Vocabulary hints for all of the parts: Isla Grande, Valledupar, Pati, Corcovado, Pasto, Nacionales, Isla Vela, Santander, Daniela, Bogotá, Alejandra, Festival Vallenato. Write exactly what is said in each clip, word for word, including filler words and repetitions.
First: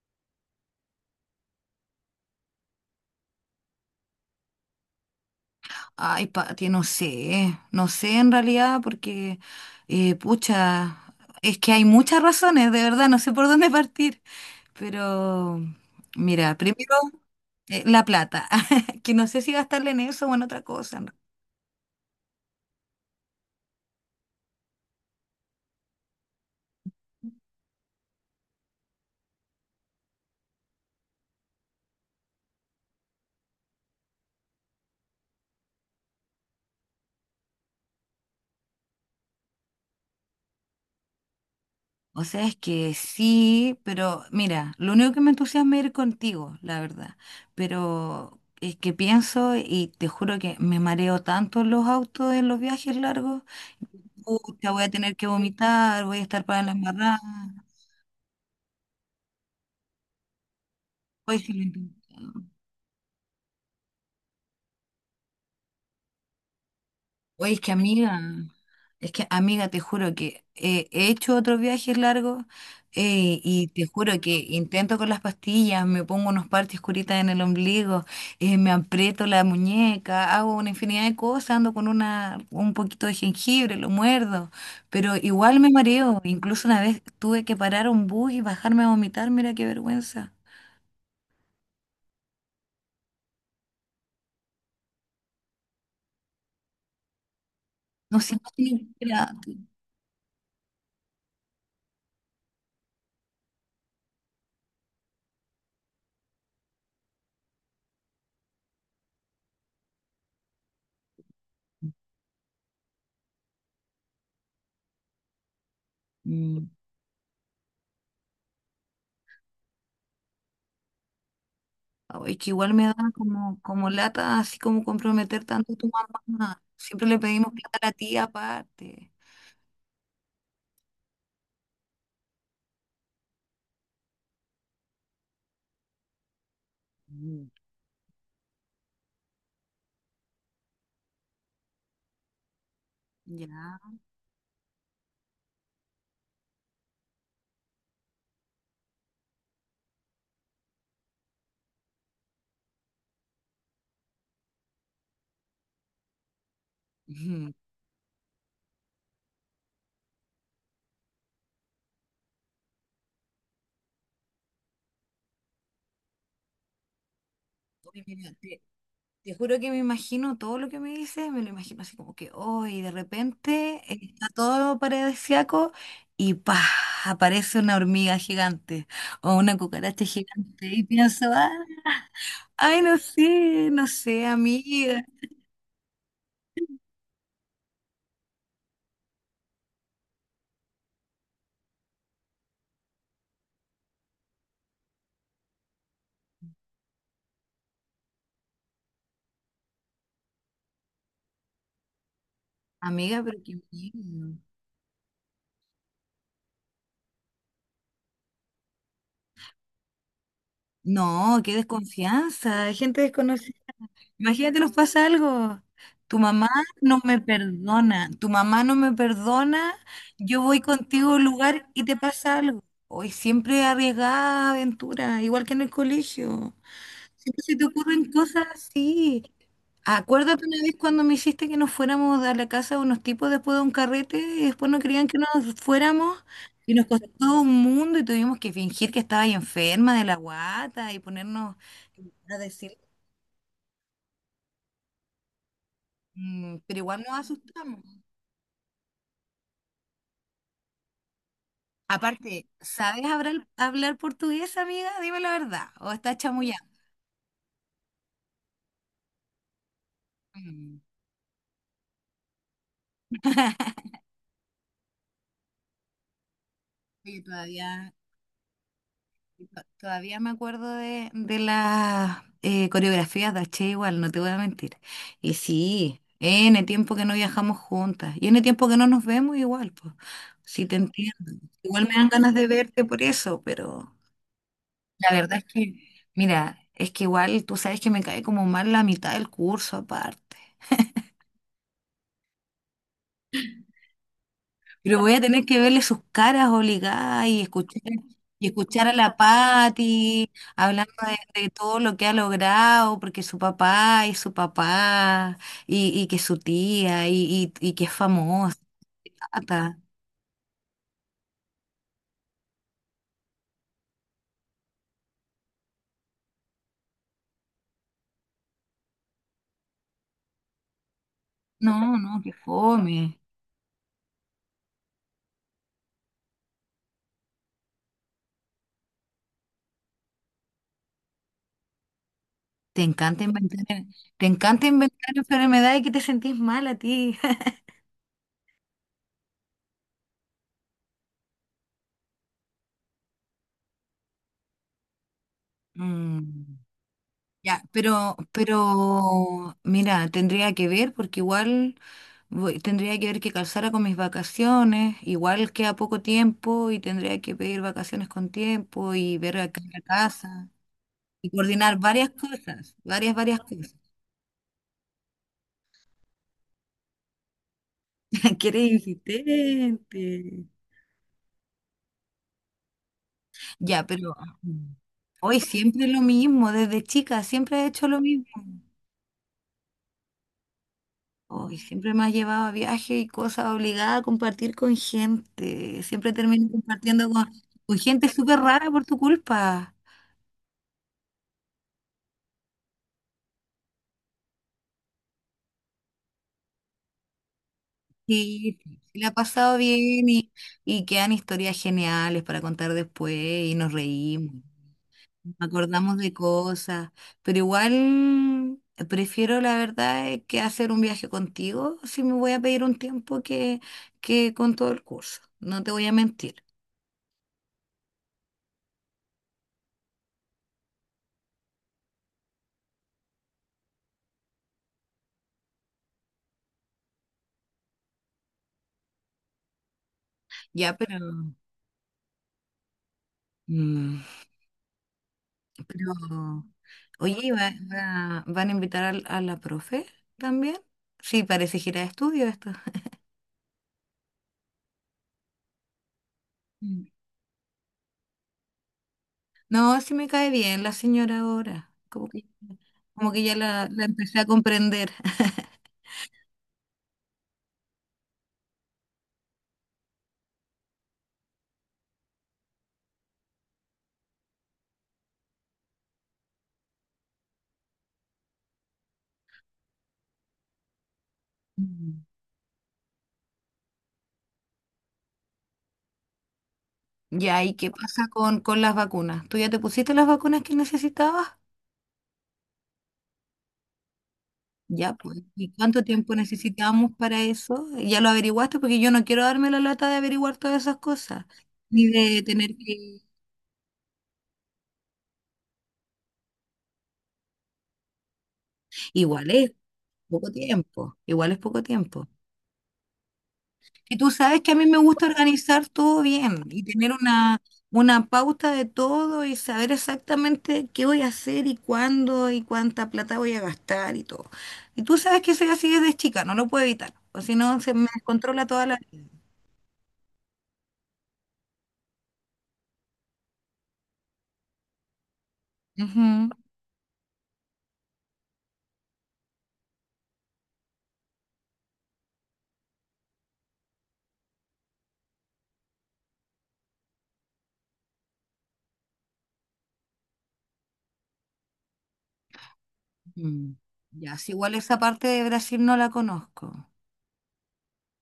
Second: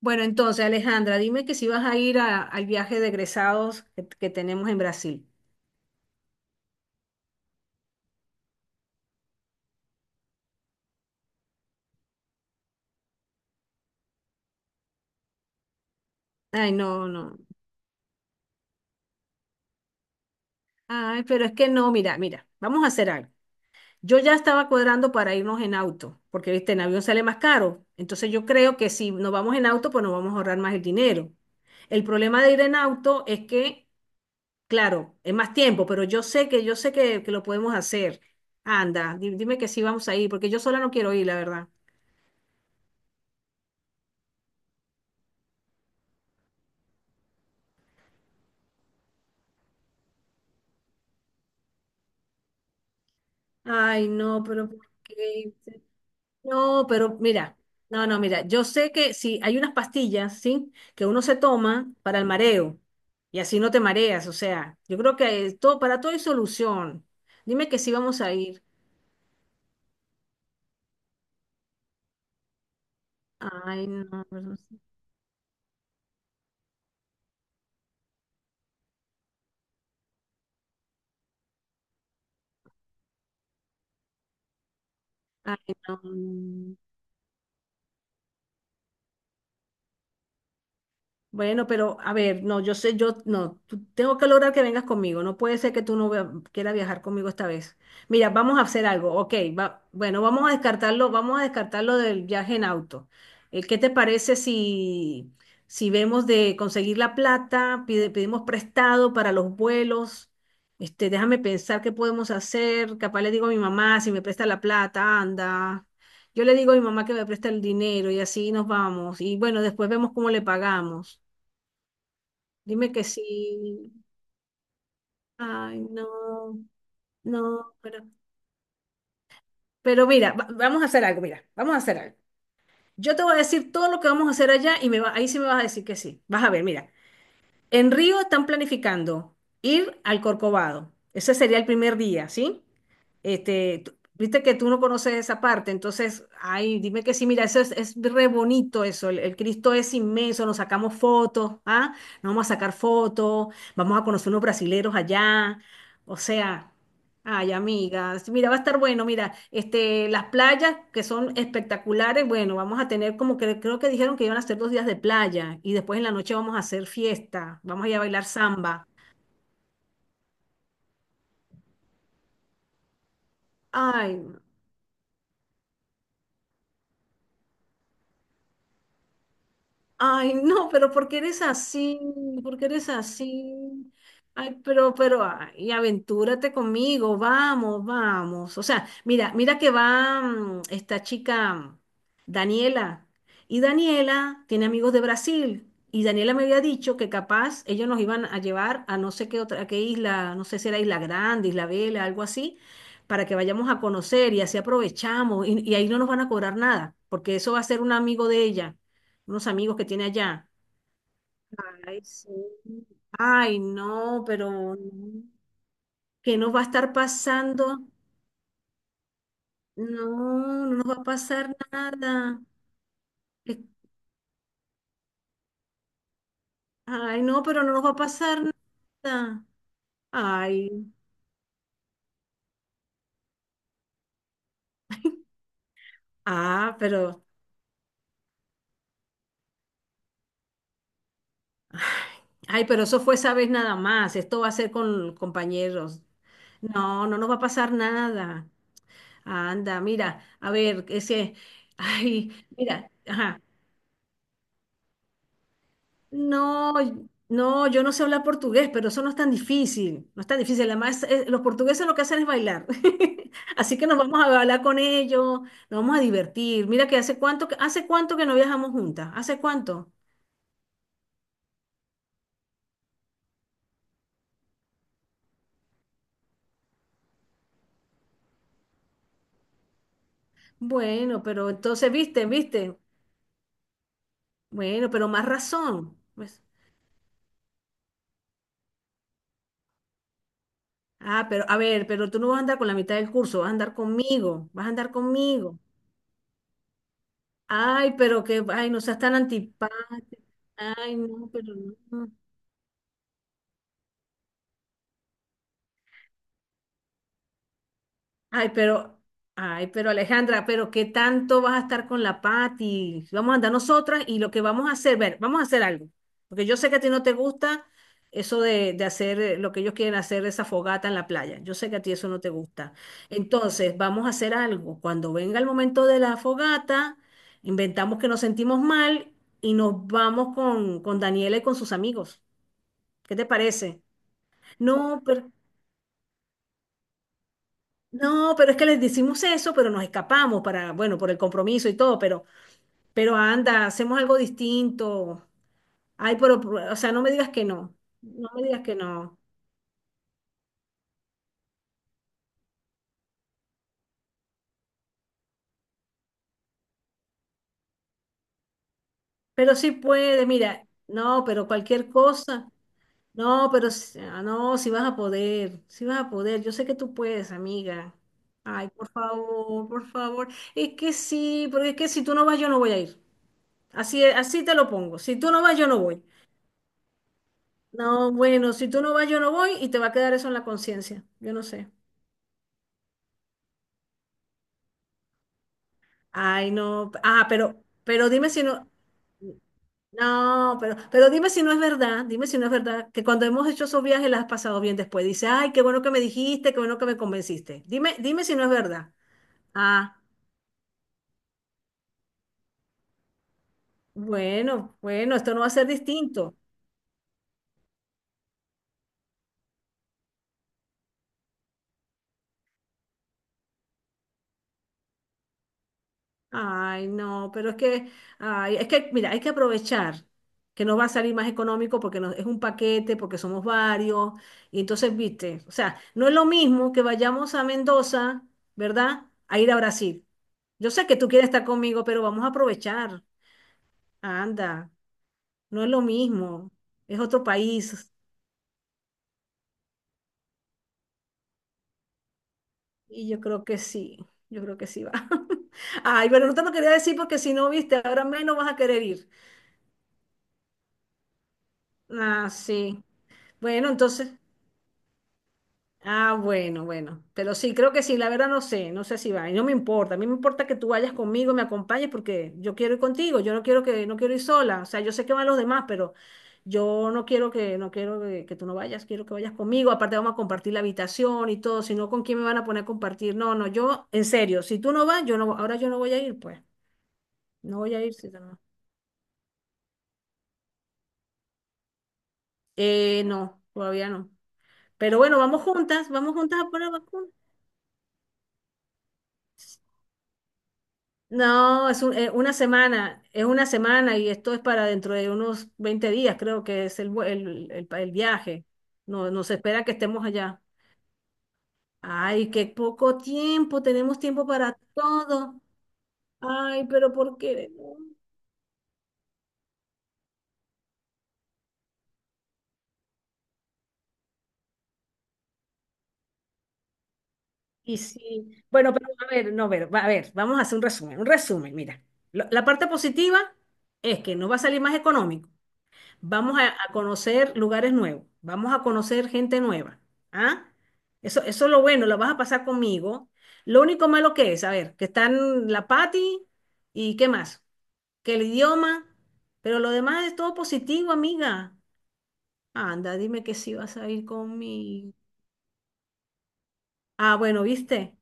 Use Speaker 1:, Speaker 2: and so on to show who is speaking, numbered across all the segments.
Speaker 1: Bueno, entonces, Alejandra, dime que si vas a ir a- al viaje de egresados que, que tenemos en Brasil.
Speaker 2: Ay, Pati, no sé, no sé en realidad porque eh, pucha, es que hay muchas razones, de verdad, no sé por dónde partir, pero mira,
Speaker 1: Ay,
Speaker 2: primero,
Speaker 1: no, no.
Speaker 2: eh, la plata, que no sé si gastarla en eso o en otra cosa, ¿no?
Speaker 1: Ay, pero es que no, mira, mira, vamos a hacer algo. Yo ya estaba cuadrando para irnos en auto, porque, viste, en avión sale más caro. Entonces yo creo que si nos vamos en auto, pues nos vamos a ahorrar más el dinero. El problema de ir en auto es que, claro, es más tiempo, pero yo sé que, yo sé que, que lo podemos hacer. Anda, di- dime que sí vamos a ir, porque yo sola no quiero ir, la verdad.
Speaker 2: O sea, es que sí, pero mira, lo único que me entusiasma es ir contigo, la verdad, pero es que pienso y te juro que me mareo tanto en los autos, en los viajes largos.
Speaker 1: Ay, no, ¿pero
Speaker 2: Pucha,
Speaker 1: por
Speaker 2: voy a tener que
Speaker 1: qué?
Speaker 2: vomitar, voy a estar para las
Speaker 1: No, pero
Speaker 2: marradas.
Speaker 1: mira, no, no, mira, yo sé que sí, hay unas pastillas, ¿sí? Que uno se
Speaker 2: Hoy sí lo
Speaker 1: toma
Speaker 2: intenté.
Speaker 1: para el mareo y así no te mareas, o sea, yo creo que eh, todo, para todo hay solución.
Speaker 2: Oye, es
Speaker 1: Dime
Speaker 2: que
Speaker 1: que sí
Speaker 2: amiga,
Speaker 1: vamos a ir.
Speaker 2: es que amiga, te juro que eh, he hecho otros viajes largos, eh, y te
Speaker 1: Ay, no,
Speaker 2: juro que
Speaker 1: pero-
Speaker 2: intento con las pastillas, me pongo unos parches curitas en el ombligo, eh, me aprieto la muñeca, hago una infinidad de cosas, ando con una, un poquito de jengibre, lo muerdo, pero
Speaker 1: ay,
Speaker 2: igual me
Speaker 1: no. No,
Speaker 2: mareo. Incluso
Speaker 1: no.
Speaker 2: una vez tuve que parar un bus y bajarme a vomitar, mira qué vergüenza.
Speaker 1: Bueno, pero a ver, no, yo sé, yo no, tú- tengo que lograr que vengas conmigo. No puede ser que tú no vea- quieras viajar conmigo esta vez.
Speaker 2: No
Speaker 1: Mira,
Speaker 2: sé, no
Speaker 1: vamos a
Speaker 2: tiene-
Speaker 1: hacer algo, ok. Va, bueno, vamos a descartarlo, vamos a descartarlo del viaje en auto. Eh, ¿qué te parece si, si vemos de conseguir la plata, pide- pedimos prestado para los vuelos? Este, déjame pensar qué podemos hacer. Capaz le digo a mi mamá si me presta la plata, anda. Yo le
Speaker 2: Mm.
Speaker 1: digo a mi mamá que me presta el dinero y así nos vamos. Y bueno, después vemos cómo le pagamos.
Speaker 2: Ay, que igual me
Speaker 1: Dime
Speaker 2: da
Speaker 1: que sí.
Speaker 2: como, como lata, así como comprometer tanto a
Speaker 1: Ay,
Speaker 2: tu
Speaker 1: no,
Speaker 2: mamá. Siempre le pedimos
Speaker 1: no,
Speaker 2: plata a la
Speaker 1: pero,
Speaker 2: tía aparte.
Speaker 1: pero mira, va- vamos a hacer algo, mira, vamos a hacer algo. Yo te voy a decir todo lo que vamos a hacer allá y me va, ahí sí me vas a decir que sí. Vas a ver, mira,
Speaker 2: Mm.
Speaker 1: en Río están planificando ir al Corcovado. Ese sería el primer día, ¿sí?
Speaker 2: Ya.
Speaker 1: Este, tú- viste que tú no conoces esa parte, entonces, ay, dime que sí, mira, eso es, es re bonito eso, el, el Cristo es inmenso, nos sacamos fotos, ¿ah? Nos vamos a sacar fotos, vamos a conocer unos brasileros allá, o sea,
Speaker 2: Ujú.
Speaker 1: ay, amigas, mira, va a estar bueno, mira, este, las playas que son espectaculares, bueno, vamos a tener como que creo que dijeron que iban a hacer dos días de playa y después en la noche vamos a hacer fiesta, vamos a ir a
Speaker 2: Oye,
Speaker 1: bailar
Speaker 2: mira, te,
Speaker 1: samba.
Speaker 2: te juro que me imagino todo lo que me dices, me lo imagino así como que hoy de repente eh, está
Speaker 1: Ay,
Speaker 2: todo paradisíaco y pa, aparece una hormiga gigante o una cucaracha
Speaker 1: ay,
Speaker 2: gigante
Speaker 1: no,
Speaker 2: y
Speaker 1: ¿pero porque
Speaker 2: pienso,
Speaker 1: eres
Speaker 2: ah,
Speaker 1: así? ¿Porque
Speaker 2: ay,
Speaker 1: eres
Speaker 2: no
Speaker 1: así?
Speaker 2: sé, no sé,
Speaker 1: Ay, pero,
Speaker 2: amiga.
Speaker 1: pero, ay, aventúrate conmigo, vamos, vamos. O sea, mira, mira que va mm, esta chica, Daniela, y Daniela tiene amigos de Brasil, y Daniela me había dicho que capaz ellos nos iban a llevar a no sé qué otra, a qué isla, no sé si era Isla Grande, Isla Vela, algo así,
Speaker 2: Amiga,
Speaker 1: para que
Speaker 2: pero qué
Speaker 1: vayamos a conocer
Speaker 2: miedo.
Speaker 1: y así aprovechamos, y, y ahí no nos van a cobrar nada, porque eso va a ser un amigo de ella unos amigos que tiene allá.
Speaker 2: No, qué
Speaker 1: Ay, sí.
Speaker 2: desconfianza, hay gente desconocida.
Speaker 1: Ay, no,
Speaker 2: Imagínate, nos
Speaker 1: pero
Speaker 2: pasa
Speaker 1: no.
Speaker 2: algo. Tu
Speaker 1: ¿Qué
Speaker 2: mamá
Speaker 1: nos va a estar
Speaker 2: no me
Speaker 1: pasando?
Speaker 2: perdona, tu mamá no me perdona,
Speaker 1: No,
Speaker 2: yo voy
Speaker 1: no nos va a
Speaker 2: contigo a un
Speaker 1: pasar
Speaker 2: lugar y te pasa
Speaker 1: nada.
Speaker 2: algo. Hoy
Speaker 1: Eh,
Speaker 2: siempre arriesgada aventura, igual que en el colegio.
Speaker 1: Ay,
Speaker 2: Siempre
Speaker 1: no,
Speaker 2: se
Speaker 1: pero
Speaker 2: te
Speaker 1: no nos va a
Speaker 2: ocurren
Speaker 1: pasar
Speaker 2: cosas así.
Speaker 1: nada.
Speaker 2: Acuérdate una
Speaker 1: Ay,
Speaker 2: vez cuando me hiciste que nos fuéramos a la casa de unos tipos después de un carrete y después no querían que nos fuéramos y
Speaker 1: ah,
Speaker 2: nos
Speaker 1: pero,
Speaker 2: costó un mundo y tuvimos que fingir que estaba ahí enferma de la guata y ponernos a
Speaker 1: ay,
Speaker 2: decir,
Speaker 1: pero eso fue esa vez nada más. Esto va a ser con compañeros.
Speaker 2: mm, pero igual
Speaker 1: No,
Speaker 2: nos
Speaker 1: no nos va a pasar
Speaker 2: asustamos.
Speaker 1: nada. Anda, mira, a ver, ese, ay,
Speaker 2: Aparte,
Speaker 1: mira,
Speaker 2: ¿sabes
Speaker 1: ajá.
Speaker 2: hablar, hablar portugués, amiga? Dime la verdad. ¿O estás chamullando?
Speaker 1: No, no, yo no sé hablar portugués, pero eso no es tan difícil, no es tan difícil.
Speaker 2: Mm.
Speaker 1: Además, eh, los portugueses lo que hacen es bailar. Así que nos vamos a bailar con ellos, nos vamos a divertir. Mira que hace
Speaker 2: Oye,
Speaker 1: cuánto, que- hace
Speaker 2: todavía
Speaker 1: cuánto que no viajamos juntas, ¿hace cuánto?
Speaker 2: Todavía me acuerdo de, de las eh, coreografías de hache igual, no te voy a mentir. Y sí, ene tiempo que no viajamos juntas. Y ene tiempo que no nos vemos igual, pues. Sí te
Speaker 1: Bueno,
Speaker 2: entiendo.
Speaker 1: pero
Speaker 2: Igual
Speaker 1: entonces,
Speaker 2: me dan
Speaker 1: viste,
Speaker 2: ganas de
Speaker 1: viste,
Speaker 2: verte por eso, pero
Speaker 1: bueno, pero
Speaker 2: la
Speaker 1: más
Speaker 2: verdad es que,
Speaker 1: razón. Pues,
Speaker 2: mira, es que igual tú sabes que me cae como mal la mitad del curso aparte.
Speaker 1: ah, pero a ver, pero tú no vas a andar con la mitad del curso, vas a andar conmigo, vas a andar
Speaker 2: Pero voy a tener que
Speaker 1: conmigo.
Speaker 2: verle sus caras obligadas y escuchar,
Speaker 1: Ay, pero que,
Speaker 2: y
Speaker 1: ay, no
Speaker 2: escuchar a
Speaker 1: seas tan
Speaker 2: la
Speaker 1: antipático.
Speaker 2: Patti hablando
Speaker 1: Ay, no,
Speaker 2: de, de
Speaker 1: pero
Speaker 2: todo lo que
Speaker 1: no.
Speaker 2: ha logrado, porque su papá y su papá, y, y que su tía, y, y, y que es
Speaker 1: Ay,
Speaker 2: famosa.
Speaker 1: pero, ay,
Speaker 2: Tata.
Speaker 1: pero Alejandra, pero ¿qué tanto vas a estar con la Pati? Vamos a andar nosotras y lo que vamos a hacer, ver, vamos a hacer algo. Porque yo sé que a ti no te gusta eso de, de hacer eh, lo que ellos quieren hacer, esa fogata en la playa. Yo sé que a ti
Speaker 2: No,
Speaker 1: eso
Speaker 2: no,
Speaker 1: no te
Speaker 2: que
Speaker 1: gusta.
Speaker 2: fome.
Speaker 1: Entonces, vamos a hacer algo. Cuando venga el momento de la fogata, inventamos que nos sentimos mal y nos vamos con, con Daniela y con sus amigos.
Speaker 2: Te
Speaker 1: ¿Qué
Speaker 2: encanta
Speaker 1: te parece?
Speaker 2: inventar, te encanta
Speaker 1: No,
Speaker 2: inventar
Speaker 1: pero...
Speaker 2: enfermedades que te sentís mal a ti.
Speaker 1: No, pero es que les decimos eso, pero nos escapamos para, bueno, por el compromiso y todo, pero, pero, anda, hacemos algo distinto. Ay, pero,
Speaker 2: Mm.
Speaker 1: o sea, no me digas que
Speaker 2: Ya,
Speaker 1: no,
Speaker 2: pero,
Speaker 1: no me digas que no.
Speaker 2: pero, mira, tendría que ver porque igual voy- tendría que ver que calzara con mis vacaciones, igual queda poco tiempo y tendría que pedir vacaciones con tiempo y ver
Speaker 1: Pero
Speaker 2: acá en
Speaker 1: sí
Speaker 2: la
Speaker 1: puede,
Speaker 2: casa
Speaker 1: mira, no,
Speaker 2: y
Speaker 1: pero
Speaker 2: coordinar
Speaker 1: cualquier
Speaker 2: varias
Speaker 1: cosa,
Speaker 2: cosas, varias, varias
Speaker 1: no, pero,
Speaker 2: cosas.
Speaker 1: s- ah, no, si vas a poder, si vas a poder, yo sé que tú puedes, amiga.
Speaker 2: Que
Speaker 1: Ay,
Speaker 2: eres
Speaker 1: por favor, por favor.
Speaker 2: insistente.
Speaker 1: Es que sí, porque es que si tú no vas, yo no voy a ir.
Speaker 2: Ya,
Speaker 1: Así,
Speaker 2: pero
Speaker 1: así te lo pongo. Si tú
Speaker 2: hoy
Speaker 1: no vas, yo no
Speaker 2: siempre es lo
Speaker 1: voy.
Speaker 2: mismo, desde chica siempre he hecho lo
Speaker 1: No,
Speaker 2: mismo.
Speaker 1: bueno, si tú no vas, yo no voy y te va a quedar eso en la conciencia. Yo no
Speaker 2: Uy,
Speaker 1: sé.
Speaker 2: siempre me has llevado a viajes y cosas obligada a compartir con gente. Siempre termino
Speaker 1: Ay, no.
Speaker 2: compartiendo con,
Speaker 1: Ah, pero,
Speaker 2: con gente
Speaker 1: pero dime
Speaker 2: súper
Speaker 1: si no.
Speaker 2: rara por tu culpa.
Speaker 1: No, pero, pero dime si no es verdad. Dime si no es verdad que cuando hemos hecho esos viajes las has pasado bien después. Dice, ay, qué bueno que me dijiste, qué bueno que me convenciste. Dime, dime si no es
Speaker 2: Sí,
Speaker 1: verdad.
Speaker 2: sí, la ha pasado
Speaker 1: Ah,
Speaker 2: bien y, y quedan historias geniales para contar después y nos reímos,
Speaker 1: bueno, bueno,
Speaker 2: nos
Speaker 1: esto no va a ser
Speaker 2: acordamos de
Speaker 1: distinto.
Speaker 2: cosas, pero igual eh, prefiero la verdad eh, que hacer un viaje contigo si me voy a pedir un tiempo que, que con todo el curso, no te voy a mentir.
Speaker 1: Ay, no, pero es que, ay, es que, mira, hay que aprovechar que nos va a salir más económico porque nos- es un paquete, porque somos varios. Y entonces, viste, o sea, no es lo mismo que vayamos a Mendoza, ¿verdad? A ir a Brasil. Yo
Speaker 2: Ya,
Speaker 1: sé
Speaker 2: pero...
Speaker 1: que tú quieres estar conmigo, pero vamos a aprovechar.
Speaker 2: mm,
Speaker 1: Anda, no es lo
Speaker 2: pero,
Speaker 1: mismo, es
Speaker 2: oye,
Speaker 1: otro
Speaker 2: ¿y va-
Speaker 1: país.
Speaker 2: va- ¿van a invitar al- a la profe también? Sí, parece gira de estudio esto.
Speaker 1: Y yo creo que sí, yo creo que sí va. Ay, bueno, no te lo quería
Speaker 2: Mm.
Speaker 1: decir porque si no, viste, ahora menos vas a querer ir.
Speaker 2: No, sí me cae bien la señora ahora. Como que,
Speaker 1: Ah, sí.
Speaker 2: como que ya la,
Speaker 1: Bueno,
Speaker 2: la
Speaker 1: entonces.
Speaker 2: empecé a comprender.
Speaker 1: Ah, bueno, bueno, pero sí, creo que sí, la verdad no sé, no sé si va, y no me importa, a mí me importa que tú vayas conmigo, me acompañes porque yo quiero ir contigo, yo no quiero que, no quiero ir sola, o sea, yo sé que van los demás, pero yo no quiero que, no quiero que, que tú no vayas, quiero que vayas conmigo, aparte vamos a compartir la habitación y todo, si no,
Speaker 2: Mm.
Speaker 1: ¿con quién me van a poner a compartir? No, no, yo, en serio, si tú no vas, yo no, ahora yo no voy a ir, pues,
Speaker 2: Ya, ¿y
Speaker 1: no
Speaker 2: qué
Speaker 1: voy a ir
Speaker 2: pasa
Speaker 1: si tú no vas.
Speaker 2: con, con las vacunas? ¿Tú ya te pusiste las vacunas que necesitabas?
Speaker 1: Eh, no, todavía no,
Speaker 2: Ya,
Speaker 1: pero bueno,
Speaker 2: pues.
Speaker 1: vamos
Speaker 2: ¿Y cuánto
Speaker 1: juntas,
Speaker 2: tiempo
Speaker 1: vamos juntas a poner
Speaker 2: necesitamos
Speaker 1: vacunas.
Speaker 2: para eso? ¿Ya lo averiguaste? Porque yo no quiero darme la lata de averiguar todas esas cosas.
Speaker 1: No, es
Speaker 2: Ni
Speaker 1: un- eh,
Speaker 2: de
Speaker 1: una
Speaker 2: tener que...
Speaker 1: semana, es una semana y esto es para dentro de unos veinte días, creo que es el, vue- el, el pa- el viaje. No,
Speaker 2: Igual
Speaker 1: nos
Speaker 2: es
Speaker 1: espera que estemos
Speaker 2: poco
Speaker 1: allá.
Speaker 2: tiempo. Igual es poco tiempo.
Speaker 1: Ay, qué poco tiempo,
Speaker 2: Y
Speaker 1: tenemos
Speaker 2: tú
Speaker 1: tiempo
Speaker 2: sabes que a
Speaker 1: para
Speaker 2: mí me gusta
Speaker 1: todo.
Speaker 2: organizar todo bien y
Speaker 1: Ay,
Speaker 2: tener
Speaker 1: pero ¿por
Speaker 2: una,
Speaker 1: qué? ¿No?
Speaker 2: una pauta de todo y saber exactamente qué voy a hacer y cuándo y cuánta plata voy a gastar y todo. Y tú sabes que soy así desde chica, no lo puedo evitar, o si no se
Speaker 1: Y
Speaker 2: me
Speaker 1: sí,
Speaker 2: descontrola toda
Speaker 1: bueno,
Speaker 2: la
Speaker 1: pero
Speaker 2: vida.
Speaker 1: a ver, no, a ver, va- a ver, vamos a hacer un resumen, un resumen, mira. Lo- la parte positiva es que nos va a salir más económico.
Speaker 2: Ujú.
Speaker 1: Vamos a, a conocer lugares nuevos, vamos a conocer gente nueva. ¿Ah? Eso, eso es lo bueno, la vas a pasar conmigo. Lo único malo que es, a ver, que están la Pati y qué más, que el idioma, pero lo demás es todo positivo, amiga. Anda, dime que
Speaker 2: Mm.
Speaker 1: sí vas a ir
Speaker 2: Ya, si igual esa
Speaker 1: conmigo.
Speaker 2: parte de Brasil no la conozco,
Speaker 1: Ah, bueno, viste,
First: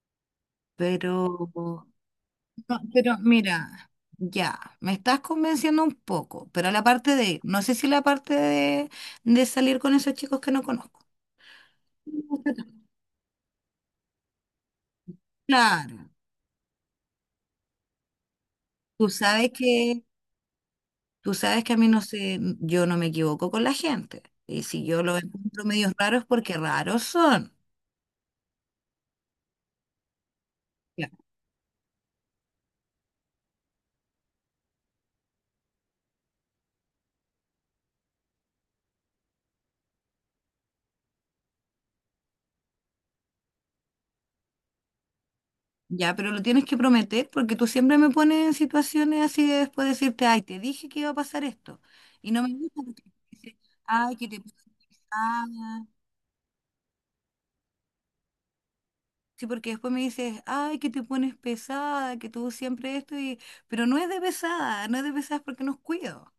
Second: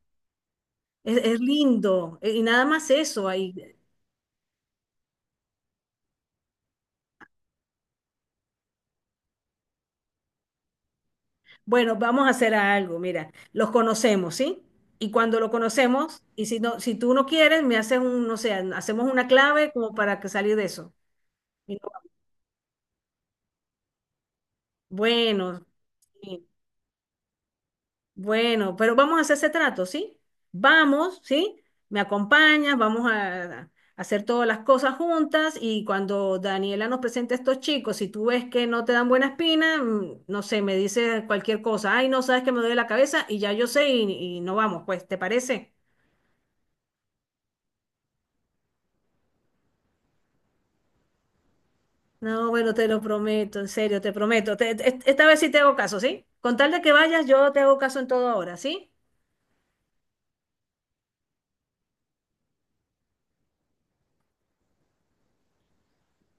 Speaker 1: es, es
Speaker 2: pero,
Speaker 1: lindo. E- Y nada
Speaker 2: no,
Speaker 1: más
Speaker 2: pero
Speaker 1: eso ahí.
Speaker 2: mira, ya, me estás convenciendo un poco, pero la parte de, no sé si la parte de de salir con esos chicos que no conozco.
Speaker 1: Bueno, vamos a hacer algo, mira, los conocemos, ¿sí? Y cuando lo
Speaker 2: Claro,
Speaker 1: conocemos, y si no, si tú no quieres, me haces un, no sé,
Speaker 2: tú
Speaker 1: hacemos una
Speaker 2: sabes
Speaker 1: clave como
Speaker 2: que,
Speaker 1: para que salir de eso.
Speaker 2: tú sabes que
Speaker 1: Y
Speaker 2: a mí
Speaker 1: no,
Speaker 2: no sé, yo no me equivoco con la gente. Y si yo lo encuentro
Speaker 1: bueno,
Speaker 2: medios raros,
Speaker 1: sí,
Speaker 2: porque raros son.
Speaker 1: bueno, pero vamos a hacer ese trato, ¿sí?
Speaker 2: Ya,
Speaker 1: Vamos, ¿sí? Me acompañas, vamos a, a hacer todas las cosas juntas y cuando Daniela nos presente a estos chicos, si tú ves que no te dan buena espina, mm, no sé, me dices cualquier cosa, ay, no sabes que me duele la cabeza y ya yo sé y, y no vamos, pues, ¿te parece?
Speaker 2: ya, pero lo tienes que prometer porque tú siempre me pones en situaciones así de después decirte, ay, te dije que iba a pasar esto. Y no
Speaker 1: No,
Speaker 2: me
Speaker 1: bueno,
Speaker 2: gusta
Speaker 1: te lo
Speaker 2: porque dices,
Speaker 1: prometo, en serio, te
Speaker 2: ay, que te pones
Speaker 1: prometo. Te- te- esta vez sí te hago
Speaker 2: pesada.
Speaker 1: caso, ¿sí? Con tal de que vayas, yo te hago caso en todo ahora, ¿sí?
Speaker 2: Sí, porque después me dices, ay, que te pones pesada, que tú siempre esto y... Pero no es de pesada, no es de pesada, es porque nos cuido.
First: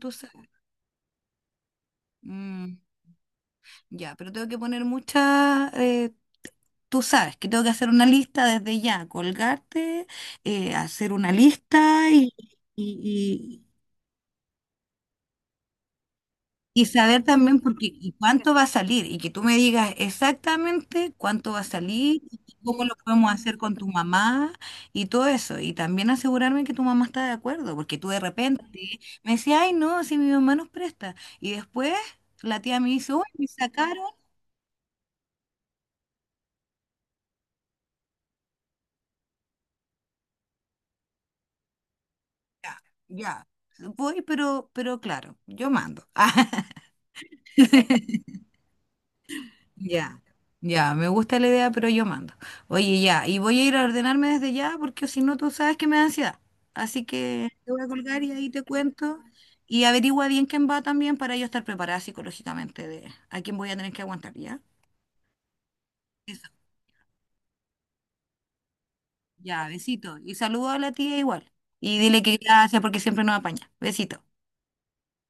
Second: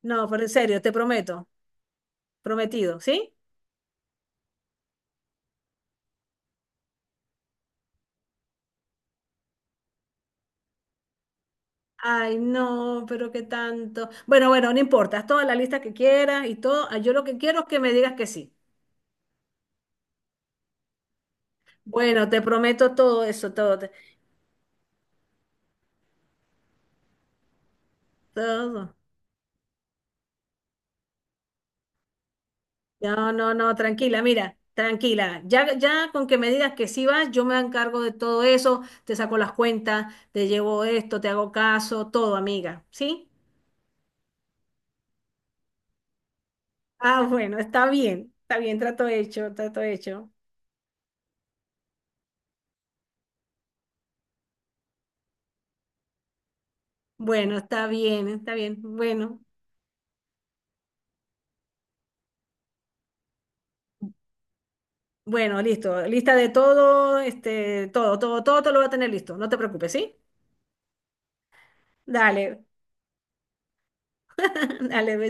Speaker 2: Tú
Speaker 1: No, pero
Speaker 2: sabes.
Speaker 1: en serio, te prometo. Prometido, ¿sí?
Speaker 2: Ya, pero tengo que poner mucha... eh, tú sabes que tengo que hacer una lista desde ya, colgarte, eh, hacer una lista y,
Speaker 1: Ay, no, pero qué
Speaker 2: y, y-
Speaker 1: tanto. Bueno, bueno, no importa, haz toda la lista que quieras y
Speaker 2: y
Speaker 1: todo. Ah, yo
Speaker 2: saber
Speaker 1: lo que
Speaker 2: también
Speaker 1: quiero es que
Speaker 2: porque,
Speaker 1: me
Speaker 2: y
Speaker 1: digas que
Speaker 2: cuánto
Speaker 1: sí.
Speaker 2: va a salir y que tú me digas exactamente cuánto va a salir
Speaker 1: Bueno, te
Speaker 2: y cómo lo
Speaker 1: prometo todo
Speaker 2: podemos
Speaker 1: eso,
Speaker 2: hacer con
Speaker 1: todo,
Speaker 2: tu
Speaker 1: te-
Speaker 2: mamá y todo eso. Y también asegurarme que tu mamá está de acuerdo, porque tú de repente
Speaker 1: todo.
Speaker 2: me decías, ay, no, si mi mamá nos presta. Y después la tía me dice, uy,
Speaker 1: No,
Speaker 2: me
Speaker 1: no, no,
Speaker 2: sacaron.
Speaker 1: tranquila, mira, tranquila. Ya, ya con que me digas que sí vas, yo me encargo de todo eso, te saco las cuentas, te llevo esto, te hago caso, todo,
Speaker 2: Ya,
Speaker 1: amiga, ¿sí?
Speaker 2: ya. Voy, pero, pero claro, yo mando.
Speaker 1: Ah, bueno, está bien, está bien, trato hecho, trato
Speaker 2: Ya,
Speaker 1: hecho.
Speaker 2: ya, me gusta la idea, pero yo mando. Oye, ya, y voy a ir a ordenarme desde ya porque si no, tú sabes que me da ansiedad. Así que
Speaker 1: Bueno,
Speaker 2: te voy
Speaker 1: está
Speaker 2: a colgar
Speaker 1: bien,
Speaker 2: y ahí
Speaker 1: está
Speaker 2: te
Speaker 1: bien,
Speaker 2: cuento.
Speaker 1: bueno,
Speaker 2: Y averigua bien quién va también para yo estar preparada psicológicamente de a quién voy a tener que aguantar, ¿ya?
Speaker 1: bueno, listo, lista
Speaker 2: Eso,
Speaker 1: de todo, este, todo, todo, todo todo lo voy a tener listo, no te
Speaker 2: ya,
Speaker 1: preocupes, ¿sí?
Speaker 2: besito. Y saludo a la tía igual. Y dile que
Speaker 1: Dale,
Speaker 2: gracias porque siempre nos apaña. Besito.
Speaker 1: dale.